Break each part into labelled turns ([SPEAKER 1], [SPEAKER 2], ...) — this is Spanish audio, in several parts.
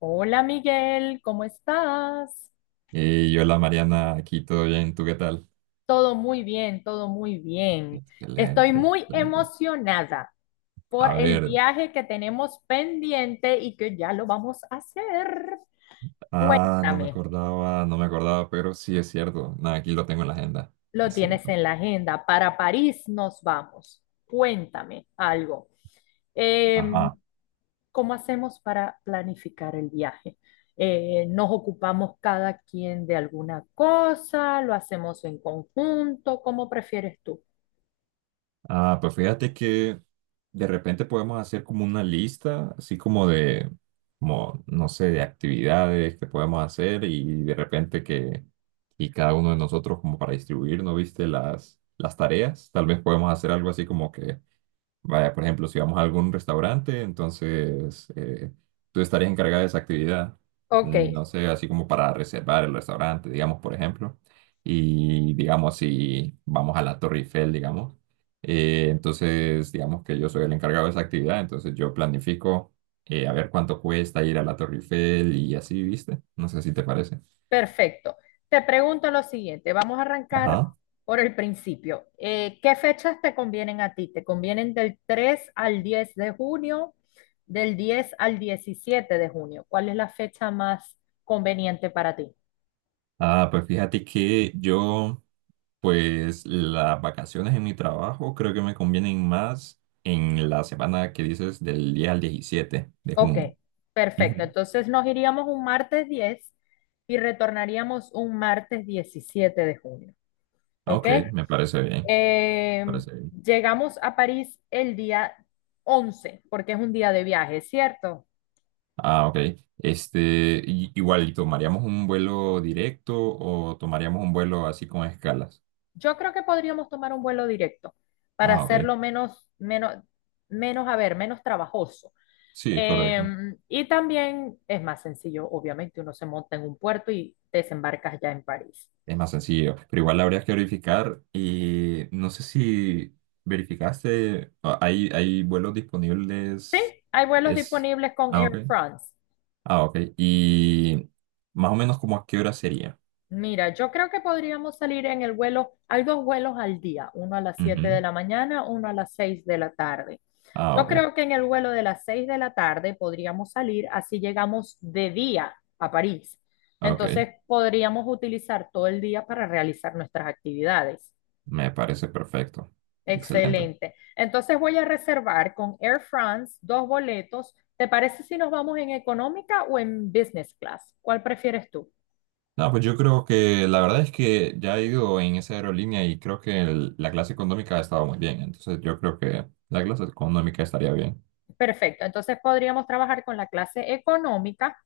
[SPEAKER 1] Hola Miguel, ¿cómo estás?
[SPEAKER 2] Y hola Mariana, aquí todo bien, ¿tú qué tal?
[SPEAKER 1] Todo muy bien, todo muy bien. Estoy
[SPEAKER 2] Excelente,
[SPEAKER 1] muy
[SPEAKER 2] excelente.
[SPEAKER 1] emocionada por
[SPEAKER 2] A
[SPEAKER 1] el
[SPEAKER 2] ver,
[SPEAKER 1] viaje que tenemos pendiente y que ya lo vamos a hacer.
[SPEAKER 2] no me
[SPEAKER 1] Cuéntame,
[SPEAKER 2] acordaba, no me acordaba, pero sí es cierto. Nada, aquí lo tengo en la agenda,
[SPEAKER 1] lo
[SPEAKER 2] es
[SPEAKER 1] tienes
[SPEAKER 2] cierto.
[SPEAKER 1] en la agenda. Para París nos vamos. Cuéntame algo. Em,
[SPEAKER 2] Ajá.
[SPEAKER 1] ¿Cómo hacemos para planificar el viaje? ¿Nos ocupamos cada quien de alguna cosa? ¿Lo hacemos en conjunto? ¿Cómo prefieres tú?
[SPEAKER 2] Pues fíjate que de repente podemos hacer como una lista, así como de, como, no sé, de actividades que podemos hacer y de repente que, y cada uno de nosotros como para distribuir, ¿no viste? Las tareas, tal vez podemos hacer algo así como que vaya, por ejemplo, si vamos a algún restaurante, entonces tú estarías encargada de esa actividad,
[SPEAKER 1] Ok,
[SPEAKER 2] no sé, así como para reservar el restaurante, digamos, por ejemplo, y digamos, si vamos a la Torre Eiffel, digamos, entonces digamos que yo soy el encargado de esa actividad, entonces yo planifico a ver cuánto cuesta ir a la Torre Eiffel y así, ¿viste? No sé si te parece.
[SPEAKER 1] perfecto. Te pregunto lo siguiente, vamos a arrancar
[SPEAKER 2] Ajá.
[SPEAKER 1] por el principio. ¿Qué fechas te convienen a ti? ¿Te convienen del 3 al 10 de junio, del 10 al 17 de junio? ¿Cuál es la fecha más conveniente para ti?
[SPEAKER 2] Pues fíjate que yo... Pues las vacaciones en mi trabajo creo que me convienen más en la semana que dices del 10 al 17 de
[SPEAKER 1] Ok,
[SPEAKER 2] junio.
[SPEAKER 1] perfecto.
[SPEAKER 2] Ujú.
[SPEAKER 1] Entonces nos iríamos un martes 10 y retornaríamos un martes 17 de junio. ¿Ok?
[SPEAKER 2] Ok, me parece bien, me
[SPEAKER 1] Eh,
[SPEAKER 2] parece bien.
[SPEAKER 1] llegamos a París el día 11, porque es un día de viaje, ¿cierto?
[SPEAKER 2] Ah, ok. Este, igual, ¿y tomaríamos un vuelo directo o tomaríamos un vuelo así con escalas?
[SPEAKER 1] Yo creo que podríamos tomar un vuelo directo para
[SPEAKER 2] Ah, ok.
[SPEAKER 1] hacerlo menos trabajoso.
[SPEAKER 2] Sí,
[SPEAKER 1] Eh,
[SPEAKER 2] correcto.
[SPEAKER 1] y también es más sencillo, obviamente, uno se monta en un puerto y desembarcas ya en París.
[SPEAKER 2] Es más sencillo. Pero igual habría que verificar y no sé si verificaste, hay vuelos
[SPEAKER 1] Sí,
[SPEAKER 2] disponibles.
[SPEAKER 1] hay vuelos
[SPEAKER 2] Es,
[SPEAKER 1] disponibles con
[SPEAKER 2] ok.
[SPEAKER 1] Air France.
[SPEAKER 2] Ah, ok. Y más o menos como a qué hora sería.
[SPEAKER 1] Mira, yo creo que podríamos salir en el vuelo, hay dos vuelos al día, uno a las 7 de
[SPEAKER 2] Ujú.
[SPEAKER 1] la mañana, uno a las 6 de la tarde.
[SPEAKER 2] Ah,
[SPEAKER 1] Yo
[SPEAKER 2] ok.
[SPEAKER 1] creo que en el vuelo de las 6 de la tarde podríamos salir, así llegamos de día a París.
[SPEAKER 2] Ok.
[SPEAKER 1] Entonces podríamos utilizar todo el día para realizar nuestras actividades.
[SPEAKER 2] Me parece perfecto. Excelente.
[SPEAKER 1] Excelente. Entonces voy a reservar con Air France dos boletos. ¿Te parece si nos vamos en económica o en business class? ¿Cuál prefieres tú?
[SPEAKER 2] No, pues yo creo que la verdad es que ya he ido en esa aerolínea y creo que la clase económica ha estado muy bien. Entonces yo creo que la clase económica estaría bien.
[SPEAKER 1] Perfecto. Entonces podríamos trabajar con la clase económica,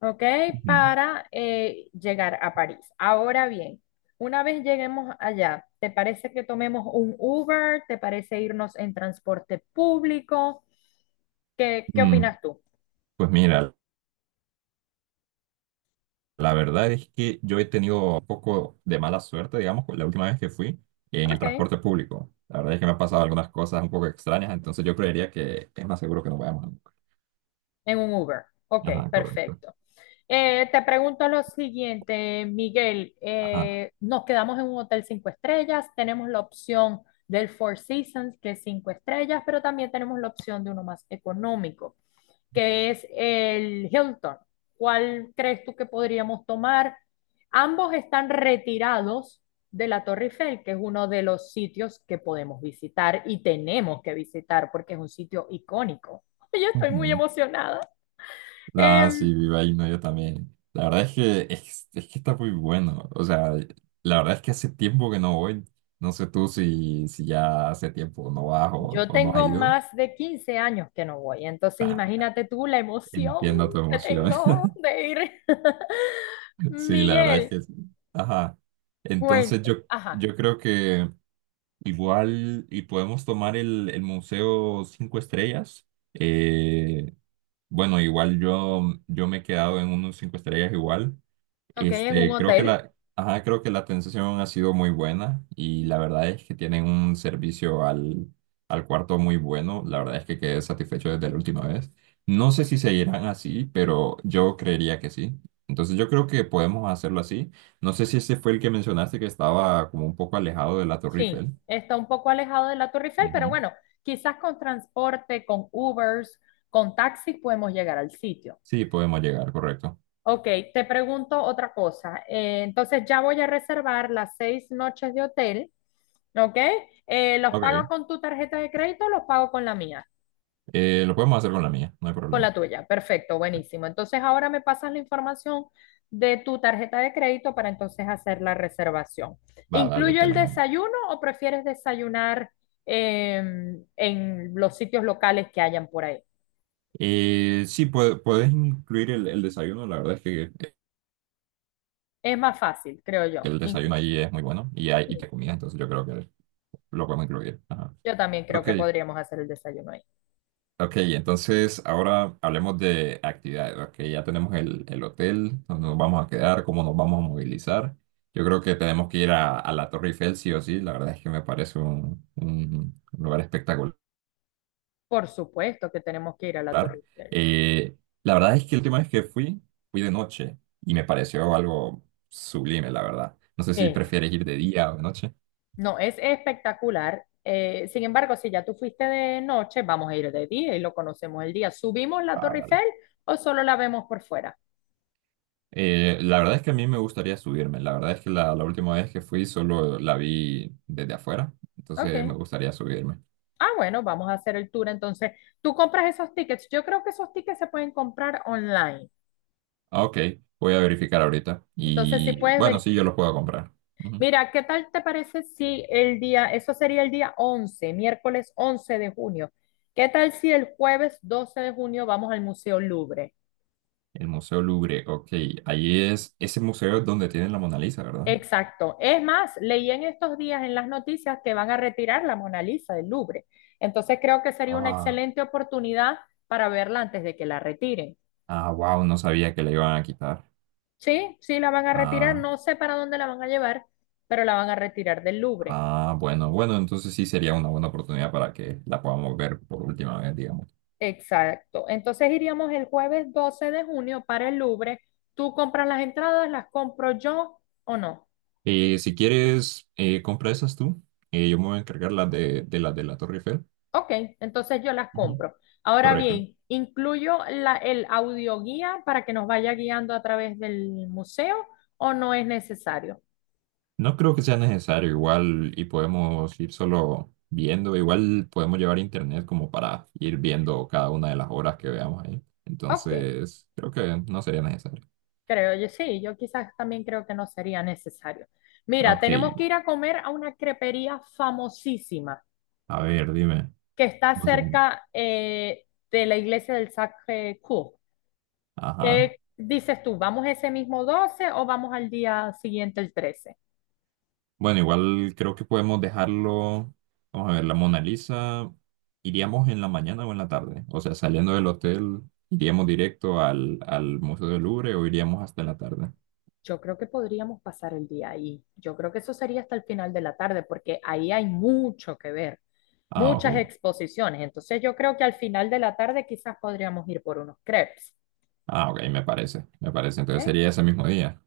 [SPEAKER 1] ¿ok?
[SPEAKER 2] Ujú.
[SPEAKER 1] Para llegar a París. Ahora bien, una vez lleguemos allá, ¿te parece que tomemos un Uber? ¿Te parece irnos en transporte público? ¿Qué
[SPEAKER 2] Mm,
[SPEAKER 1] opinas tú?
[SPEAKER 2] pues mira, la verdad es que yo he tenido un poco de mala suerte, digamos, con la última vez que fui en el
[SPEAKER 1] Ok,
[SPEAKER 2] transporte público. La verdad es que me han pasado algunas cosas un poco extrañas, entonces yo creería que es más seguro que nos vayamos, ¿no?
[SPEAKER 1] en un Uber. Ok,
[SPEAKER 2] Ajá, correcto.
[SPEAKER 1] perfecto. Te pregunto lo siguiente, Miguel.
[SPEAKER 2] Ajá.
[SPEAKER 1] Nos quedamos en un hotel cinco estrellas, tenemos la opción del Four Seasons, que es cinco estrellas, pero también tenemos la opción de uno más económico, que es el Hilton. ¿Cuál crees tú que podríamos tomar? Ambos están retirados de la Torre Eiffel, que es uno de los sitios que podemos visitar y tenemos que visitar porque es un sitio icónico. Yo estoy muy
[SPEAKER 2] Ujú.
[SPEAKER 1] emocionada.
[SPEAKER 2] Ah,
[SPEAKER 1] Eh,
[SPEAKER 2] sí, viva Himno, yo también. La verdad es que es que está muy bueno. O sea, la verdad es que hace tiempo que no voy. No sé tú si ya hace tiempo no vas o,
[SPEAKER 1] yo
[SPEAKER 2] o no has
[SPEAKER 1] tengo
[SPEAKER 2] ido.
[SPEAKER 1] más de 15 años que no voy, entonces imagínate tú la emoción
[SPEAKER 2] Entiendo tu
[SPEAKER 1] que
[SPEAKER 2] emoción.
[SPEAKER 1] tengo de ir.
[SPEAKER 2] Sí, la verdad es
[SPEAKER 1] Miguel,
[SPEAKER 2] que sí. Ajá. Entonces
[SPEAKER 1] cuéntame.
[SPEAKER 2] yo,
[SPEAKER 1] Ajá,
[SPEAKER 2] yo creo que igual y podemos tomar el Museo Cinco Estrellas. Eh, Bueno, igual yo me he quedado en unos cinco estrellas igual.
[SPEAKER 1] ok, en un
[SPEAKER 2] Este,
[SPEAKER 1] hotel.
[SPEAKER 2] creo que la atención ha sido muy buena y la verdad es que tienen un servicio al cuarto muy bueno. La verdad es que quedé satisfecho desde la última vez. No sé si seguirán así, pero yo creería que sí. Entonces yo creo que podemos hacerlo así. No sé si ese fue el que mencionaste que estaba como un poco alejado de la Torre
[SPEAKER 1] Sí,
[SPEAKER 2] Eiffel.
[SPEAKER 1] está un poco alejado de la Torre Eiffel, pero
[SPEAKER 2] Ujú.
[SPEAKER 1] bueno, quizás con transporte, con Ubers, con taxis podemos llegar al sitio.
[SPEAKER 2] Sí, podemos llegar, correcto.
[SPEAKER 1] Ok, te pregunto otra cosa. Entonces ya voy a reservar las 6 noches de hotel, ¿ok? ¿Los pago
[SPEAKER 2] Ok,
[SPEAKER 1] con tu tarjeta de crédito o los pago con la mía?
[SPEAKER 2] lo podemos hacer con la mía, no hay
[SPEAKER 1] Con
[SPEAKER 2] problema.
[SPEAKER 1] la tuya, perfecto, buenísimo. Entonces ahora me pasas la información de tu tarjeta de crédito para entonces hacer la reservación.
[SPEAKER 2] Va, dale,
[SPEAKER 1] ¿Incluyo
[SPEAKER 2] te
[SPEAKER 1] el
[SPEAKER 2] la mando.
[SPEAKER 1] desayuno o prefieres desayunar en los sitios locales que hayan por ahí?
[SPEAKER 2] Sí, puedes incluir el desayuno. La verdad es que
[SPEAKER 1] Es más fácil, creo yo.
[SPEAKER 2] el desayuno allí es muy bueno y hay y
[SPEAKER 1] Sí,
[SPEAKER 2] te comida, entonces yo creo que lo podemos incluir. Ajá.
[SPEAKER 1] yo también creo
[SPEAKER 2] Ok,
[SPEAKER 1] que podríamos hacer el desayuno ahí.
[SPEAKER 2] ok, entonces ahora hablemos de actividades. Ok, ya tenemos el hotel, donde nos vamos a quedar, cómo nos vamos a movilizar. Yo creo que tenemos que ir a la Torre Eiffel, sí o sí. La verdad es que me parece un lugar espectacular.
[SPEAKER 1] Por supuesto que tenemos que ir a la Torre
[SPEAKER 2] Hablar.
[SPEAKER 1] Eiffel.
[SPEAKER 2] Eh, la verdad es que la última vez que fui, fui de noche y me pareció algo sublime, la verdad. No sé si
[SPEAKER 1] Eh,
[SPEAKER 2] prefieres ir de día o de noche.
[SPEAKER 1] No, es espectacular. Sin embargo, si ya tú fuiste de noche, vamos a ir de día y lo conocemos el día. ¿Subimos la
[SPEAKER 2] Ah,
[SPEAKER 1] Torre
[SPEAKER 2] vale.
[SPEAKER 1] Eiffel o solo la vemos por fuera?
[SPEAKER 2] La verdad es que a mí me gustaría subirme. La verdad es que la última vez que fui solo la vi desde afuera, entonces me
[SPEAKER 1] Ok.
[SPEAKER 2] gustaría subirme.
[SPEAKER 1] Ah, bueno, vamos a hacer el tour. Entonces, tú compras esos tickets. Yo creo que esos tickets se pueden comprar online.
[SPEAKER 2] Ah, ok, voy a verificar ahorita.
[SPEAKER 1] Entonces, si
[SPEAKER 2] Y
[SPEAKER 1] puedes
[SPEAKER 2] bueno, sí, yo los
[SPEAKER 1] verificar.
[SPEAKER 2] puedo comprar. Ujú.
[SPEAKER 1] Mira, ¿qué tal te parece si el día, eso sería el día 11, miércoles 11 de junio? ¿Qué tal si el jueves 12 de junio vamos al Museo Louvre?
[SPEAKER 2] El Museo Louvre, ok. Ahí es, ese museo es donde tienen la Mona Lisa, ¿verdad?
[SPEAKER 1] Exacto. Es más, leí en estos días en las noticias que van a retirar la Mona Lisa del Louvre. Entonces creo que sería una
[SPEAKER 2] Ah,
[SPEAKER 1] excelente oportunidad para verla antes de que la retiren.
[SPEAKER 2] ah, wow, no sabía que la iban a quitar.
[SPEAKER 1] Sí, sí, la van a retirar. No sé para dónde la van a llevar, pero la van a retirar del Louvre.
[SPEAKER 2] Ah, bueno, bueno, entonces sí sería una buena oportunidad para que la podamos ver por última vez, digamos.
[SPEAKER 1] Exacto. Entonces iríamos el jueves 12 de junio para el Louvre. ¿Tú compras las entradas? ¿Las compro yo o no?
[SPEAKER 2] Si quieres, compra esas tú. Yo me voy a encargar las de las de la Torre Eiffel.
[SPEAKER 1] Ok, entonces yo las
[SPEAKER 2] Ujú.
[SPEAKER 1] compro. Ahora
[SPEAKER 2] Correcto.
[SPEAKER 1] bien, ¿incluyo la, el audioguía para que nos vaya guiando a través del museo o no es necesario?
[SPEAKER 2] No creo que sea necesario, igual y podemos ir solo viendo, igual podemos llevar internet como para ir viendo cada una de las obras que veamos ahí.
[SPEAKER 1] Ok,
[SPEAKER 2] Entonces, creo que no sería necesario.
[SPEAKER 1] creo yo sí, yo quizás también creo que no sería necesario. Mira,
[SPEAKER 2] Ok,
[SPEAKER 1] tenemos que ir a comer a una crepería famosísima
[SPEAKER 2] a ver, dime.
[SPEAKER 1] que está
[SPEAKER 2] ¿Cómo se llama?
[SPEAKER 1] cerca de la iglesia del Sacré-Cœur.
[SPEAKER 2] Ajá.
[SPEAKER 1] ¿Qué dices tú? ¿Vamos ese mismo 12 o vamos al día siguiente el 13?
[SPEAKER 2] Bueno, igual creo que podemos dejarlo. Vamos a ver, la Mona Lisa. ¿Iríamos en la mañana o en la tarde? O sea, saliendo del hotel, ¿iríamos directo al Museo del Louvre o iríamos hasta la tarde?
[SPEAKER 1] Yo creo que podríamos pasar el día ahí. Yo creo que eso sería hasta el final de la tarde, porque ahí hay mucho que ver,
[SPEAKER 2] Ah,
[SPEAKER 1] muchas
[SPEAKER 2] ok.
[SPEAKER 1] exposiciones. Entonces yo creo que al final de la tarde quizás podríamos ir por unos crepes,
[SPEAKER 2] Ah, ok, me parece. Me parece. Entonces
[SPEAKER 1] ¿eh?
[SPEAKER 2] sería ese mismo día.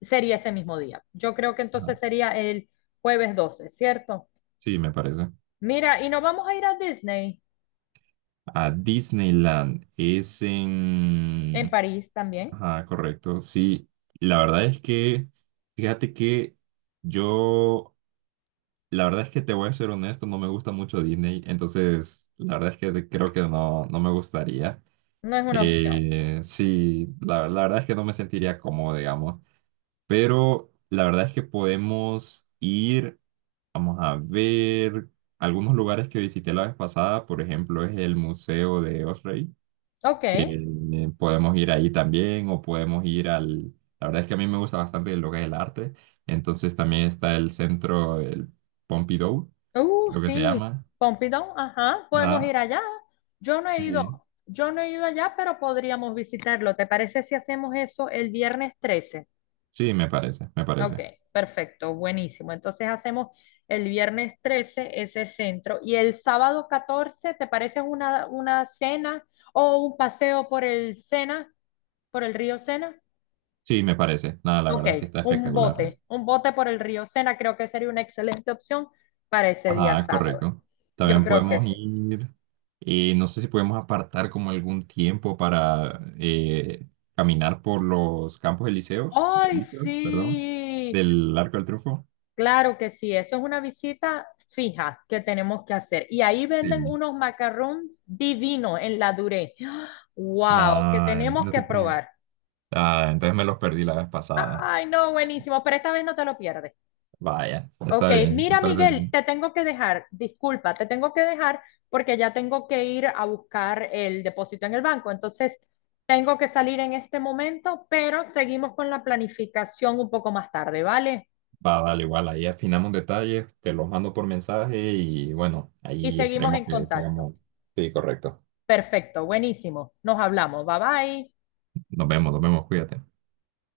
[SPEAKER 1] Sería ese mismo día. Yo creo que
[SPEAKER 2] Ajá.
[SPEAKER 1] entonces sería el jueves 12, ¿cierto?
[SPEAKER 2] Sí, me parece.
[SPEAKER 1] Mira, y nos vamos a ir a Disney
[SPEAKER 2] A Disneyland es
[SPEAKER 1] en
[SPEAKER 2] en...
[SPEAKER 1] París también.
[SPEAKER 2] Ajá, correcto. Sí, la verdad es que, fíjate que yo... La verdad es que te voy a ser honesto, no me gusta mucho Disney, entonces la verdad es que creo que no, no me gustaría.
[SPEAKER 1] No es una opción.
[SPEAKER 2] Sí, la verdad es que no me sentiría cómodo, digamos, pero la verdad es que podemos ir, vamos a ver, algunos lugares que visité la vez pasada, por ejemplo, es el Museo de Osrey,
[SPEAKER 1] Ok.
[SPEAKER 2] que podemos ir ahí también, o podemos ir al... La verdad es que a mí me gusta bastante lo que es el arte, entonces también está el centro, el Pompidou, creo que se
[SPEAKER 1] Sí,
[SPEAKER 2] llama.
[SPEAKER 1] Pompidou, ajá, podemos
[SPEAKER 2] Ah,
[SPEAKER 1] ir allá. Yo no he
[SPEAKER 2] sí,
[SPEAKER 1] ido, yo no he ido allá, pero podríamos visitarlo. ¿Te parece si hacemos eso el viernes 13?
[SPEAKER 2] sí, me parece, me
[SPEAKER 1] Ok,
[SPEAKER 2] parece.
[SPEAKER 1] perfecto, buenísimo. Entonces hacemos el viernes 13 ese centro y el sábado 14, ¿te parece una cena o un paseo por el Sena, por el río Sena?
[SPEAKER 2] Sí, me parece. Nada, la
[SPEAKER 1] Ok,
[SPEAKER 2] verdad es que está
[SPEAKER 1] un
[SPEAKER 2] espectacular
[SPEAKER 1] bote,
[SPEAKER 2] eso.
[SPEAKER 1] un bote por el río Sena creo que sería una excelente opción para ese día
[SPEAKER 2] Ajá,
[SPEAKER 1] sábado.
[SPEAKER 2] correcto.
[SPEAKER 1] Yo
[SPEAKER 2] También
[SPEAKER 1] creo que
[SPEAKER 2] podemos
[SPEAKER 1] sí.
[SPEAKER 2] ir, no sé si podemos apartar como algún tiempo para caminar por los campos elíseos,
[SPEAKER 1] Ay,
[SPEAKER 2] elíseos, perdón,
[SPEAKER 1] sí,
[SPEAKER 2] del Arco del Triunfo.
[SPEAKER 1] claro que sí, eso es una visita fija que tenemos que hacer. Y ahí venden
[SPEAKER 2] Sí.
[SPEAKER 1] unos macarrones divinos en la Duré. Wow, que
[SPEAKER 2] No,
[SPEAKER 1] tenemos
[SPEAKER 2] no
[SPEAKER 1] que
[SPEAKER 2] te creo.
[SPEAKER 1] probar.
[SPEAKER 2] Ah, entonces me los perdí la vez pasada.
[SPEAKER 1] Ay, no, buenísimo, pero esta vez no te lo pierdes.
[SPEAKER 2] Vaya,
[SPEAKER 1] Ok,
[SPEAKER 2] está bien, me
[SPEAKER 1] mira,
[SPEAKER 2] parece
[SPEAKER 1] Miguel,
[SPEAKER 2] bien.
[SPEAKER 1] te tengo que dejar, disculpa, te tengo que dejar porque ya tengo que ir a buscar el depósito en el banco. Entonces, tengo que salir en este momento, pero seguimos con la planificación un poco más tarde, ¿vale?
[SPEAKER 2] Va, dale, igual, ahí afinamos detalles, te los mando por mensaje y bueno,
[SPEAKER 1] Y
[SPEAKER 2] ahí
[SPEAKER 1] seguimos
[SPEAKER 2] esperemos
[SPEAKER 1] en
[SPEAKER 2] que
[SPEAKER 1] contacto.
[SPEAKER 2] seamos. Sí, correcto.
[SPEAKER 1] Perfecto, buenísimo. Nos hablamos. Bye bye.
[SPEAKER 2] Nos vemos, cuídate.